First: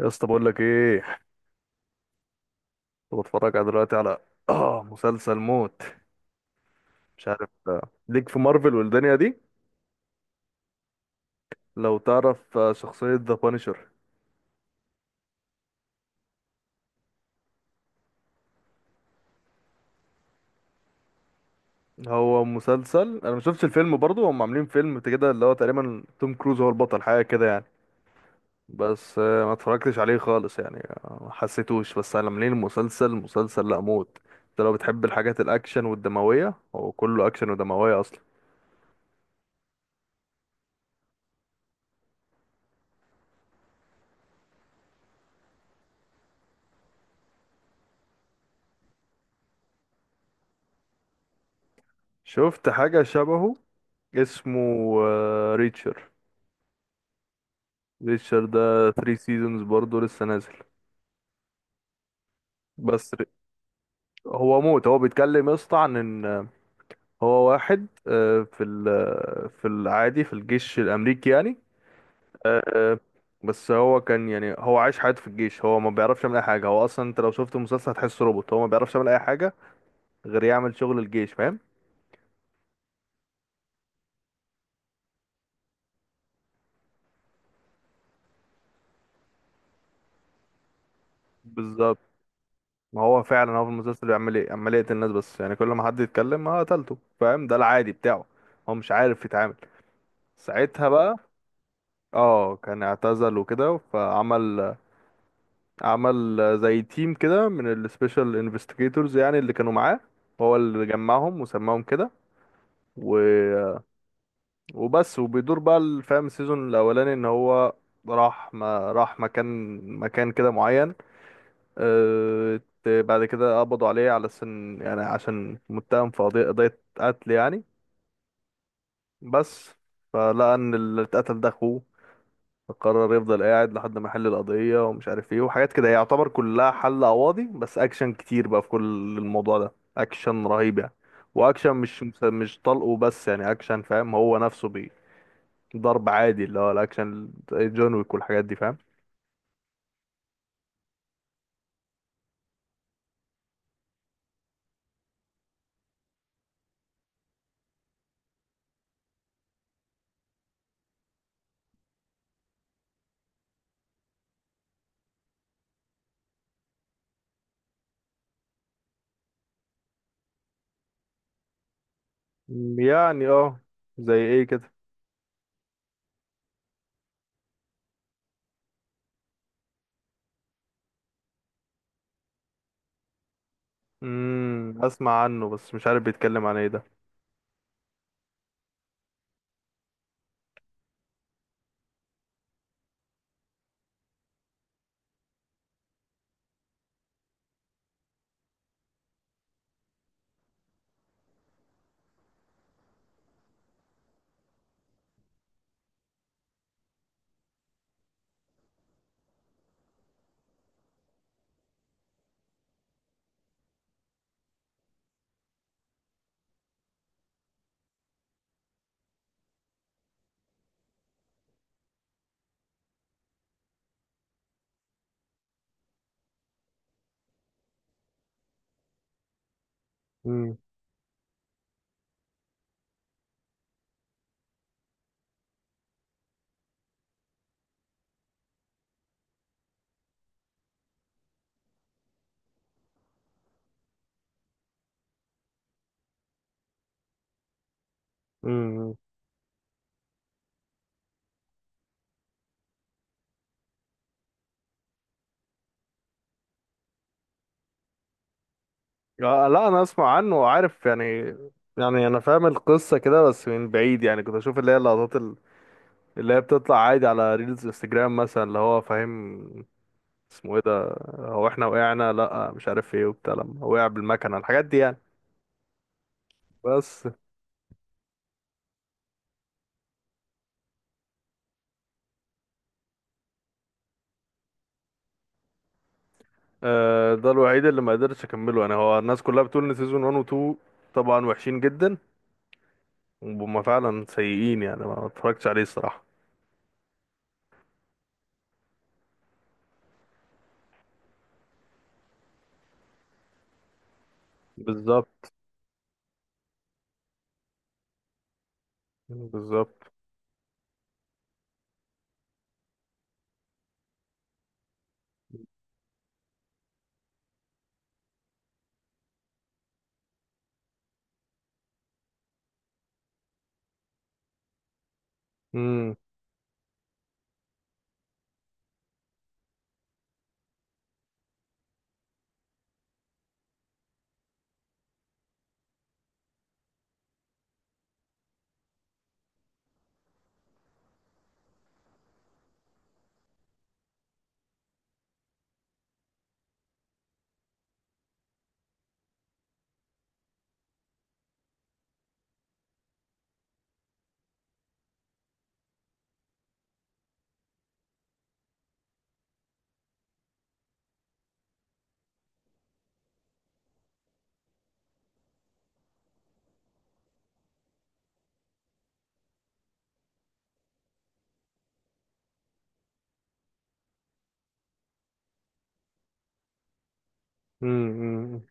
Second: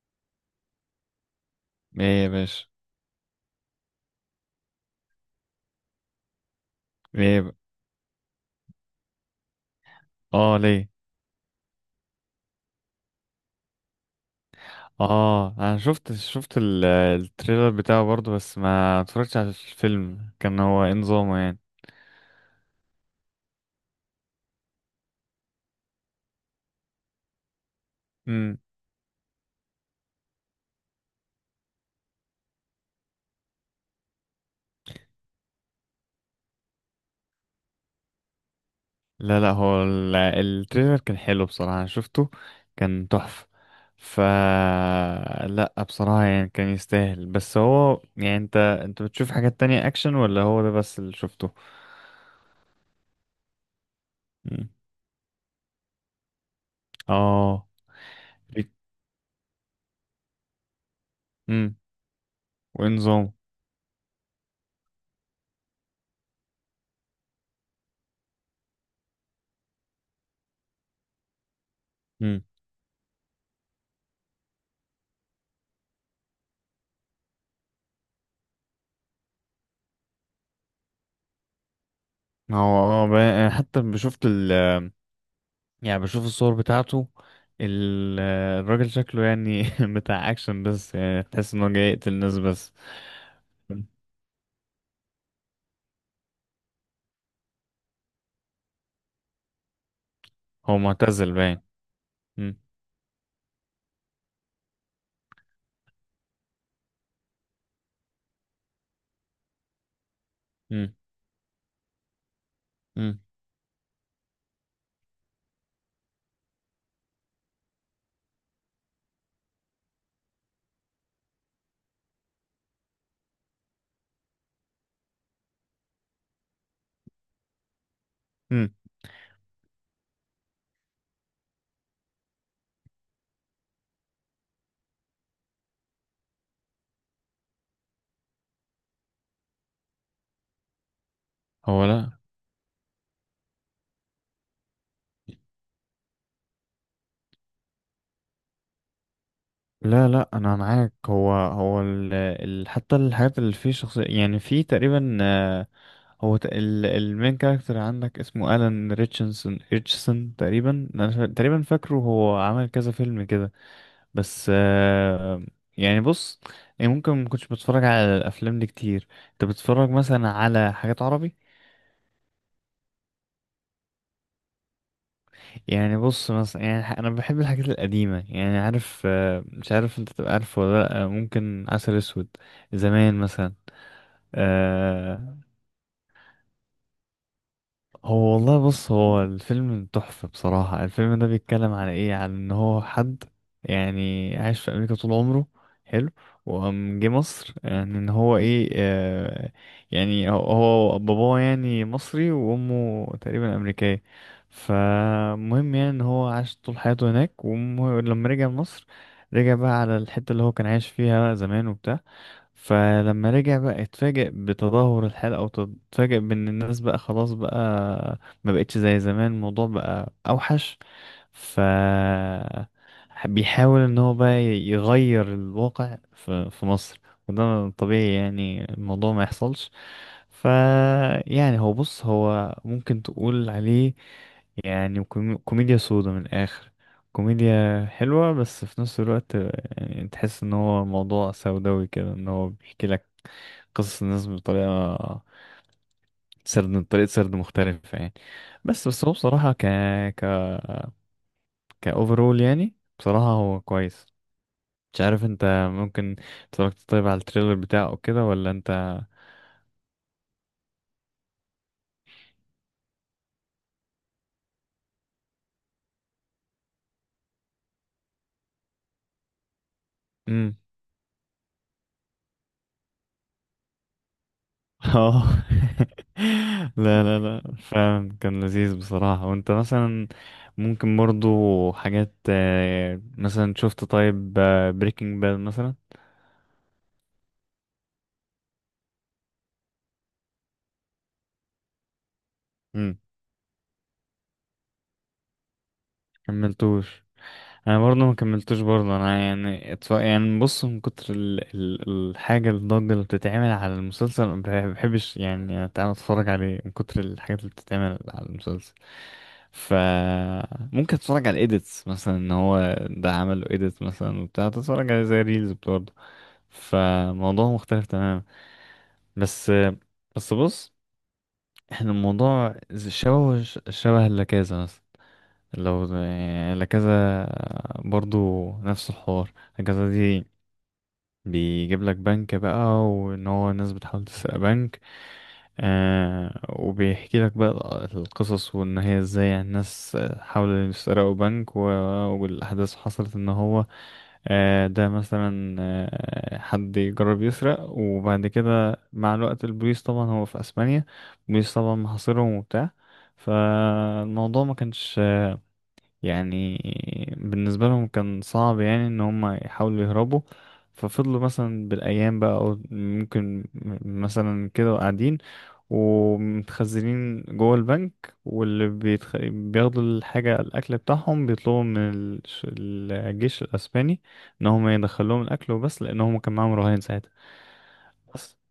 يا اسطى، بقول لك ايه. ايه يا باشا. كنت بتفرج على دلوقتي على اه مسلسل موت، مش ايه عارف ب... ليك في مارفل والدنيا دي. اه، ليه؟ لو تعرف شخصية ذا بانشر. اه، انا شفت التريلر بتاعه برضه، بس ما اتفرجتش على الفيلم. كان هو إيه نظامه يعني؟ هو مسلسل، انا ما شفتش الفيلم برضو. هم عاملين فيلم كده اللي هو تقريبا توم كروز هو البطل، حاجة كده يعني. امم. بس ما اتفرجتش عليه خالص يعني. ما حسيتوش. بس انا منين؟ المسلسل لا موت. انت لو بتحب الحاجات الاكشن والدموية، هو كله اكشن ودموية اصلا. لا لا، هو التريلر كان حلو بصراحة، انا شفته. كان تحفة. ف لا بصراحة يعني كان يستاهل. بس هو يعني انت بتشوف حاجات تانية اكشن ولا هو ده بس اللي شفته؟ شفت حاجة شبهه، مم. اسمه ريتشر اه. ريتشارد. ده 3 سيزونز برضه لسه نازل. امم. وإيه بس نظامه؟ هو موت. هو بيتكلم يا اسطى عن ان هو واحد في في العادي في الجيش الامريكي يعني. امم. آه، بس هو كان يعني هو عايش حياته في الجيش، هو ما بيعرفش يعمل اي حاجه. هو اصلا انت لو شفت المسلسل هتحسه روبوت، هو ما بيعرفش يعمل اي حاجه غير يعمل شغل الجيش، فاهم؟ هو اه، أنا حتى شفت، يعني بشوف الصور بتاعته. ال- الراجل شكله يعني بتاع اكشن، بس يعني تحس انه جاي بالظبط. يقتل ناس بس. ما هو فعلا هو في المسلسل بيعمل ايه؟ عمال يقتل الناس بس، يعني كل ما حد يتكلم ما قتلته، فاهم؟ ده العادي بتاعه. هو مش عارف يتعامل هو ساعتها بقى. معتزل باين. اه، مم. كان اعتزل وكده فعمل، عمل زي تيم كده من السبيشال انفستيجيتورز يعني، اللي كانوا معاه هو اللي مم. جمعهم وسماهم كده. و... مم. وبس. وبيدور بقى الفام السيزون الاولاني ان هو راح، ما راح مكان كده معين. بعد كده قبضوا عليه على سن يعني، عشان متهم في قضية قتل يعني. مم. بس فلقى ان اللي اتقتل ده اخوه، فقرر يفضل قاعد لحد ما يحل القضية ومش عارف ايه وحاجات كده. هي يعتبر كلها حل قواضي، بس اكشن كتير بقى في كل الموضوع ده، اكشن رهيب يعني. واكشن مش لا مش طلقه بس يعني، اكشن فاهم. هو نفسه بي ضرب عادي، اللي هو الاكشن زي جون ويك والحاجات دي، فاهم؟ لا لا، انا معاك. هو ال حتى الحاجات اللي فيه شخصية يعني في تقريبا، هو ال المين كاركتر عندك اسمه الان ريتشنسون ريتشسون تقريبا، تقريبا فاكره هو عمل كذا فيلم كده. بس، يعني بص، يعني ممكن ما كنتش بتفرج على الافلام دي كتير؟ انت بتتفرج مثلا على حاجات عربي؟ يعني اه، زي ايه كده؟ يعني بص مثلا، انا بحب الحاجات القديمه، يعني عارف، مش عارف انت تبقى عارف ولا لا، ممكن عسل اسود زمان مثلا. اسمع آه، عنه بس مش عارف بيتكلم عن ايه ده. هو والله، بص، هو الفيلم تحفة بصراحة. الفيلم ده بيتكلم عن ايه؟ عن ان هو حد يعني عايش في امريكا طول عمره. حلو. وقام جه مصر، يعني ان هو ايه، آه، يعني هو باباه يعني مصري وامه تقريبا امريكية. فمهم يعني ان هو عاش طول حياته هناك، ولما رجع مصر، رجع بقى على الحتة اللي هو كان عايش فيها زمان وبتاع. فلما رجع بقى اتفاجئ بتدهور الحال، او اتفاجئ بان الناس بقى خلاص بقى ما بقتش زي زمان، الموضوع بقى اوحش. ف بيحاول ان هو بقى يغير الواقع في مصر، وده طبيعي يعني الموضوع ما يحصلش. ف امم. يعني هو، بص، هو ممكن تقول عليه يعني كوميديا سودا من الاخر. كوميديا حلوة، بس في نفس الوقت يعني تحس ان هو موضوع سوداوي كده، ان هو بيحكي لك قصص الناس بطريقة، طريقة سرد مختلفة يعني. بس امم. بس هو بصراحة، ك ك كأوفرول يعني، بصراحة هو كويس. مش عارف انت ممكن اتفرجت طيب على التريلر بتاعه كده ولا انت؟ آه، لا، انا اسمع عنه وعارف يعني. يعني انا فاهم القصة كده بس من بعيد، يعني كنت اشوف اللي هي اللقطات اللي هي بتطلع عادي على ريلز انستجرام مثلا، اللي هو فاهم اسمه ايه ده. هو احنا وقعنا، لا مش عارف ايه وبتاع، لما وقع بالمكنه الحاجات دي يعني. اه بس لا لا لا، فعلا كان لذيذ بصراحة. وانت مثلا ممكن برضو حاجات، مثلا شفت طيب بريكنج باد مثلا؟ آه، ده الوحيد اللي ما قدرتش اكمله انا. هو الناس كلها بتقول ان سيزون 1 و 2 طبعا وحشين جدا، امم. وهم فعلا سيئين يعني. ما اتفرجتش عليه الصراحه. كملتوش. انا برضه ما كملتوش برضه. انا يعني يعني بص، من كتر الضجه اللي بتتعمل على المسلسل ما بحبش بالظبط، يعني تعالى اتفرج عليه، من كتر الحاجات اللي بتتعمل على المسلسل. ف بالظبط. ممكن اتفرج على الايديتس مثلا، ان هو ده عمله ايديت مثلا وبتاع، تتفرج عليه زي ريلز برضه. فموضوع مختلف تماما. بس بس بص، احنا الموضوع شبه شبه اللاكازا مثلا. لو امم. لكذا برضو نفس الحوار. لكذا دي بيجيب لك بنك بقى، وان هو الناس بتحاول تسرق بنك. آه، وبيحكي لك بقى القصص، وان هي ازاي يعني الناس حاولوا يسرقوا بنك والاحداث حصلت ان هو، ده مثلا، حد يجرب يسرق، وبعد كده مع الوقت البوليس طبعا، هو في اسبانيا، البوليس طبعا محاصرهم وبتاع. فالموضوع ما كانش يعني بالنسبة لهم كان صعب يعني ان هم يحاولوا يهربوا. ففضلوا مثلا بالايام بقى، او ممكن مثلا كده قاعدين ومتخزنين جوه البنك، واللي بياخدوا الحاجة، الاكل بتاعهم بيطلبوا من الجيش الاسباني ان هم يدخلوهم الاكل وبس، لان هم كان معاهم رهائن ساعتها. امم.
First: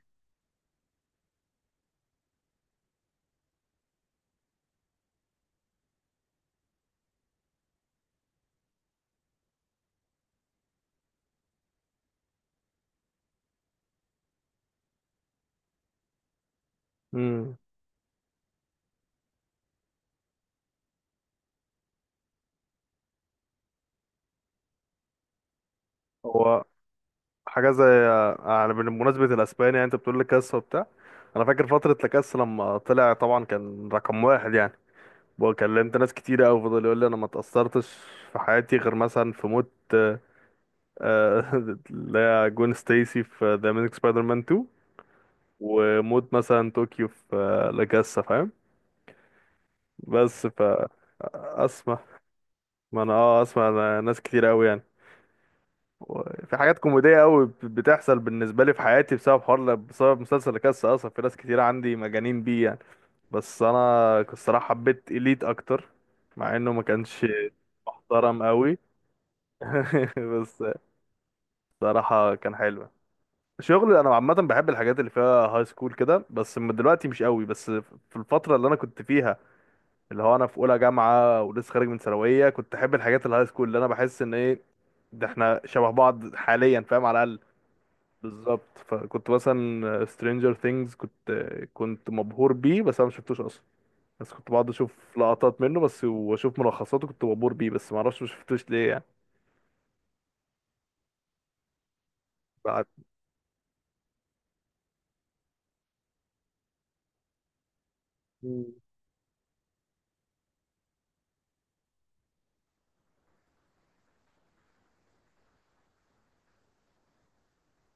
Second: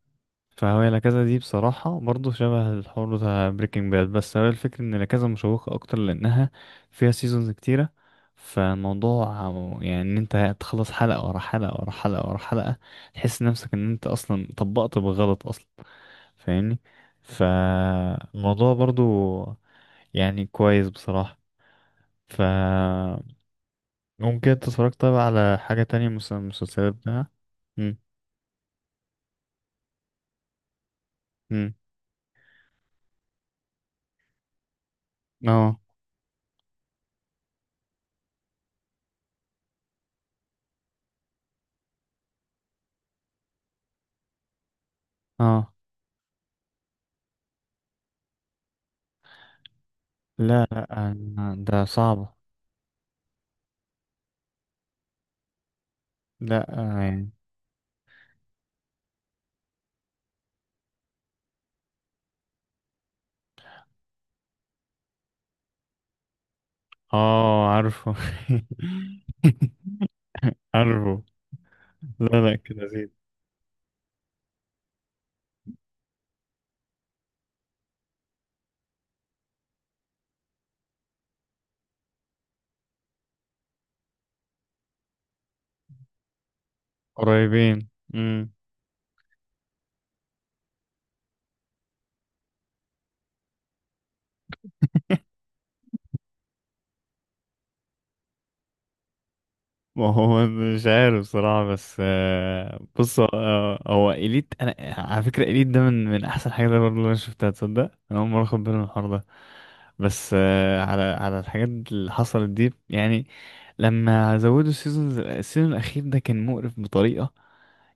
فهو لا كازا دي بصراحة برضه شبه الحوار بتاع بريكنج باد، بس هو الفكرة ان لا كازا مشوقة اكتر لانها فيها سيزونز كتيرة. فالموضوع يعني ان انت تخلص حلقة ورا حلقة ورا حلقة ورا حلقة، تحس نفسك ان انت اصلا طبقت بالغلط اصلا، فاهمني؟ امم. فالموضوع برضه يعني كويس بصراحة. ف ممكن انت اتفرجت طيب على حاجة تانية مثلا هو المسلسلات بتاعها؟ حاجه زي، مم. يعني بمناسبه الاسباني يعني، انت بتقول لي كاس وبتاع. انا فاكر مم. فتره لاكاس لما طلع طبعا كان رقم واحد يعني، اه، وكلمت ناس كتير قوي فضل يقول لي انا ما اتاثرتش في حياتي غير مثلا في موت آه، اللي هي جون ستيسي في ذا اميزنج سبايدر مان 2. اه. وموت مثلا طوكيو في لاكاسا، فاهم؟ بس ف، لا لا، ده اسمع، صعب. ما انا اه، اسمع، أنا ناس كتير قوي يعني في لا حاجات كوميدية يعني. قوي بتحصل بالنسبة لي في حياتي بسبب حوار، بسبب مسلسل كاس أصلا. في ناس كتير عندي مجانين بيه يعني. بس أنا الصراحة حبيت إليت أكتر، مع إنه ما كانش اه، عارفه. محترم قوي. بس عارفه. صراحة لا كان لا، كده حلو. زيد. شغل، أنا عامة بحب الحاجات اللي فيها هاي سكول كده، بس من دلوقتي مش قوي. بس في الفترة اللي أنا كنت فيها، اللي هو أنا في أولى جامعة ولسه خارج من ثانوية، كنت أحب الحاجات الهاي سكول. اللي أنا بحس إن إيه، ده إحنا شبه بعض حاليا، فاهم على الأقل. قريبين. امم. بالظبط. فكنت مثلا سترينجر ثينجز كنت مبهور بيه، بس انا ما شفتوش اصلا. بس كنت بقعد اشوف لقطات منه بس واشوف ملخصاته. كنت مبهور بيه، بس ما اعرفش ما شفتوش ليه يعني. ما هو مش عارف صراحة. بس بعد. آه، بص، هو إليت، أنا على فكرة إليت ده من أحسن حاجة برضه اللي أنا شفتها، تصدق أنا أول مرة أخد مم. بالي من الحوار ده. بس، على على الحاجات اللي حصلت دي يعني، لما زودوا السيزون الأخير ده كان مقرف بطريقة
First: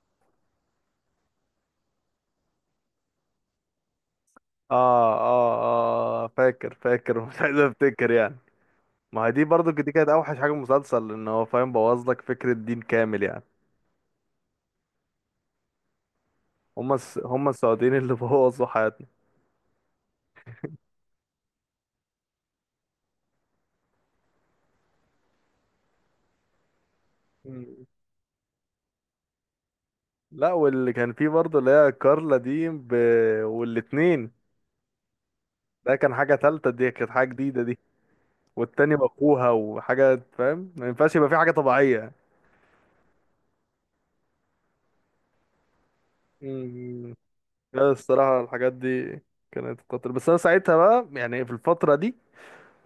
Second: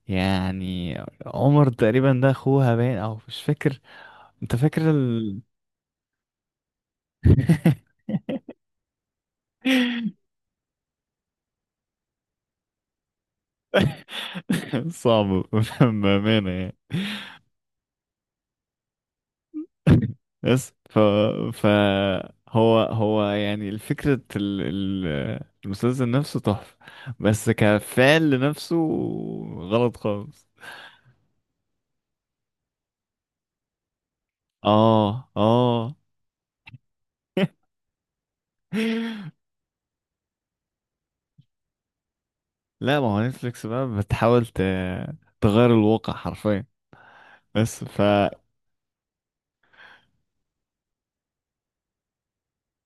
يعني. عمر تقريبا ده أخوها باين أو مش فاكر. انت فاكر اه، اه، اه، فاكر، فاكر. مش عايز افتكر يعني. ما هي دي برضو دي كانت اوحش حاجه في المسلسل، ان هو فاهم بوظ لك فكره دين كامل يعني. صعب. بأمانة يعني. هما هما السعوديين اللي بوظوا حياتنا. بس ف... فهو، يعني الفكرة المسلسل نفسه تحفة، بس مم. كفعل لنفسه غلط خالص. لا، واللي كان فيه برضو اللي هي كارلا دي والاتنين. اه، اه. ده كان حاجه تالته، دي كانت حاجه جديده دي. والتاني بقوها وحاجات، فاهم ما ينفعش يبقى في حاجة طبيعية. لا، ما هو نتفليكس بقى بتحاول تغير الواقع حرفيا. مم. بس لا ف الصراحة الحاجات دي كانت خطر، بس أنا ساعتها بقى يعني في الفترة دي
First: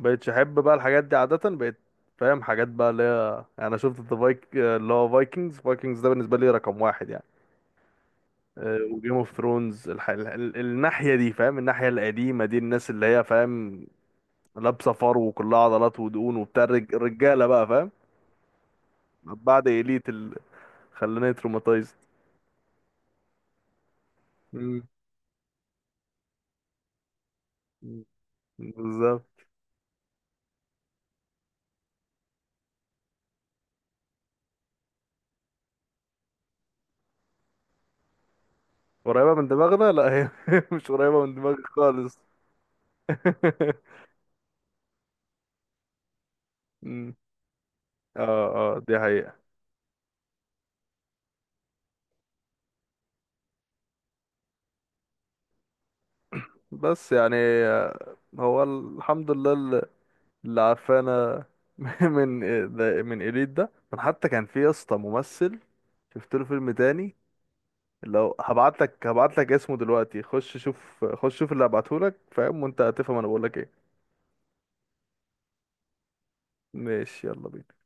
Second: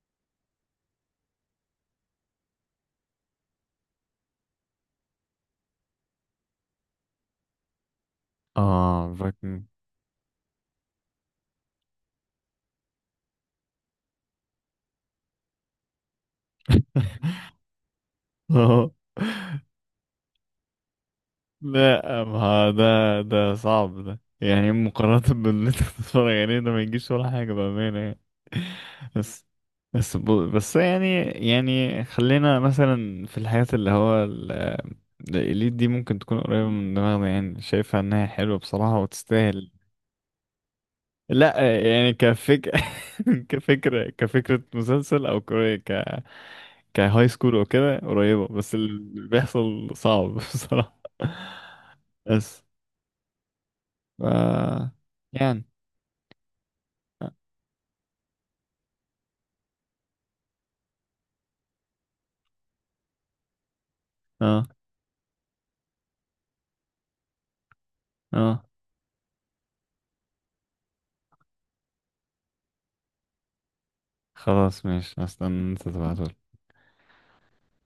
بقيتش أحب بقى الحاجات دي عادة، بقيت فاهم حاجات بقى اللي هي يعني أنا شفت الفايك اللي هو فايكنجز، ده بالنسبة لي رقم واحد يعني. وجيم اه، اوف فاكر. ثرونز الناحية دي، فاهم؟ الناحية القديمة دي، الناس اللي هي فاهم لابسة فرو وكلها عضلات ودهون وبتاع، الرجالة بقى، فاهم؟ اه. بعد إليت اللي خلاني تروماتايزد. لا، ما ده ده صعب. ده يعني مقارنة باللي انت بتتفرج عليه ده ما يجيش ولا حاجة بأمانة مم. يعني. بالظبط. بس بس بس يعني، خلينا مثلا في الحاجات اللي هو الإليت دي ممكن تكون قريبة من دماغنا، يعني شايفها إنها حلوة بصراحة قريبة من وتستاهل. دماغنا؟ لا هي مش قريبة من دماغي لا يعني خالص. كفكرة مسلسل أو كر- ك مم. كهاي سكول أو كده قريبة، اه، بس اه، دي اللي حقيقة. بيحصل صعب بصراحة. بس ف يعني، بس يعني هو الحمد لله اللي عافانا من من إليت ده. من حتى كان في اه، يا اسطى ممثل، شفت له فيلم تاني. لو اه. هبعت لك، هبعت لك اسمه دلوقتي. خش شوف، خش شوف اللي هبعته لك فاهم، وانت هتفهم انا بقول لك ايه. خلاص ماشي، هستنى انت تبعتهولي. ماشي، يلا بينا.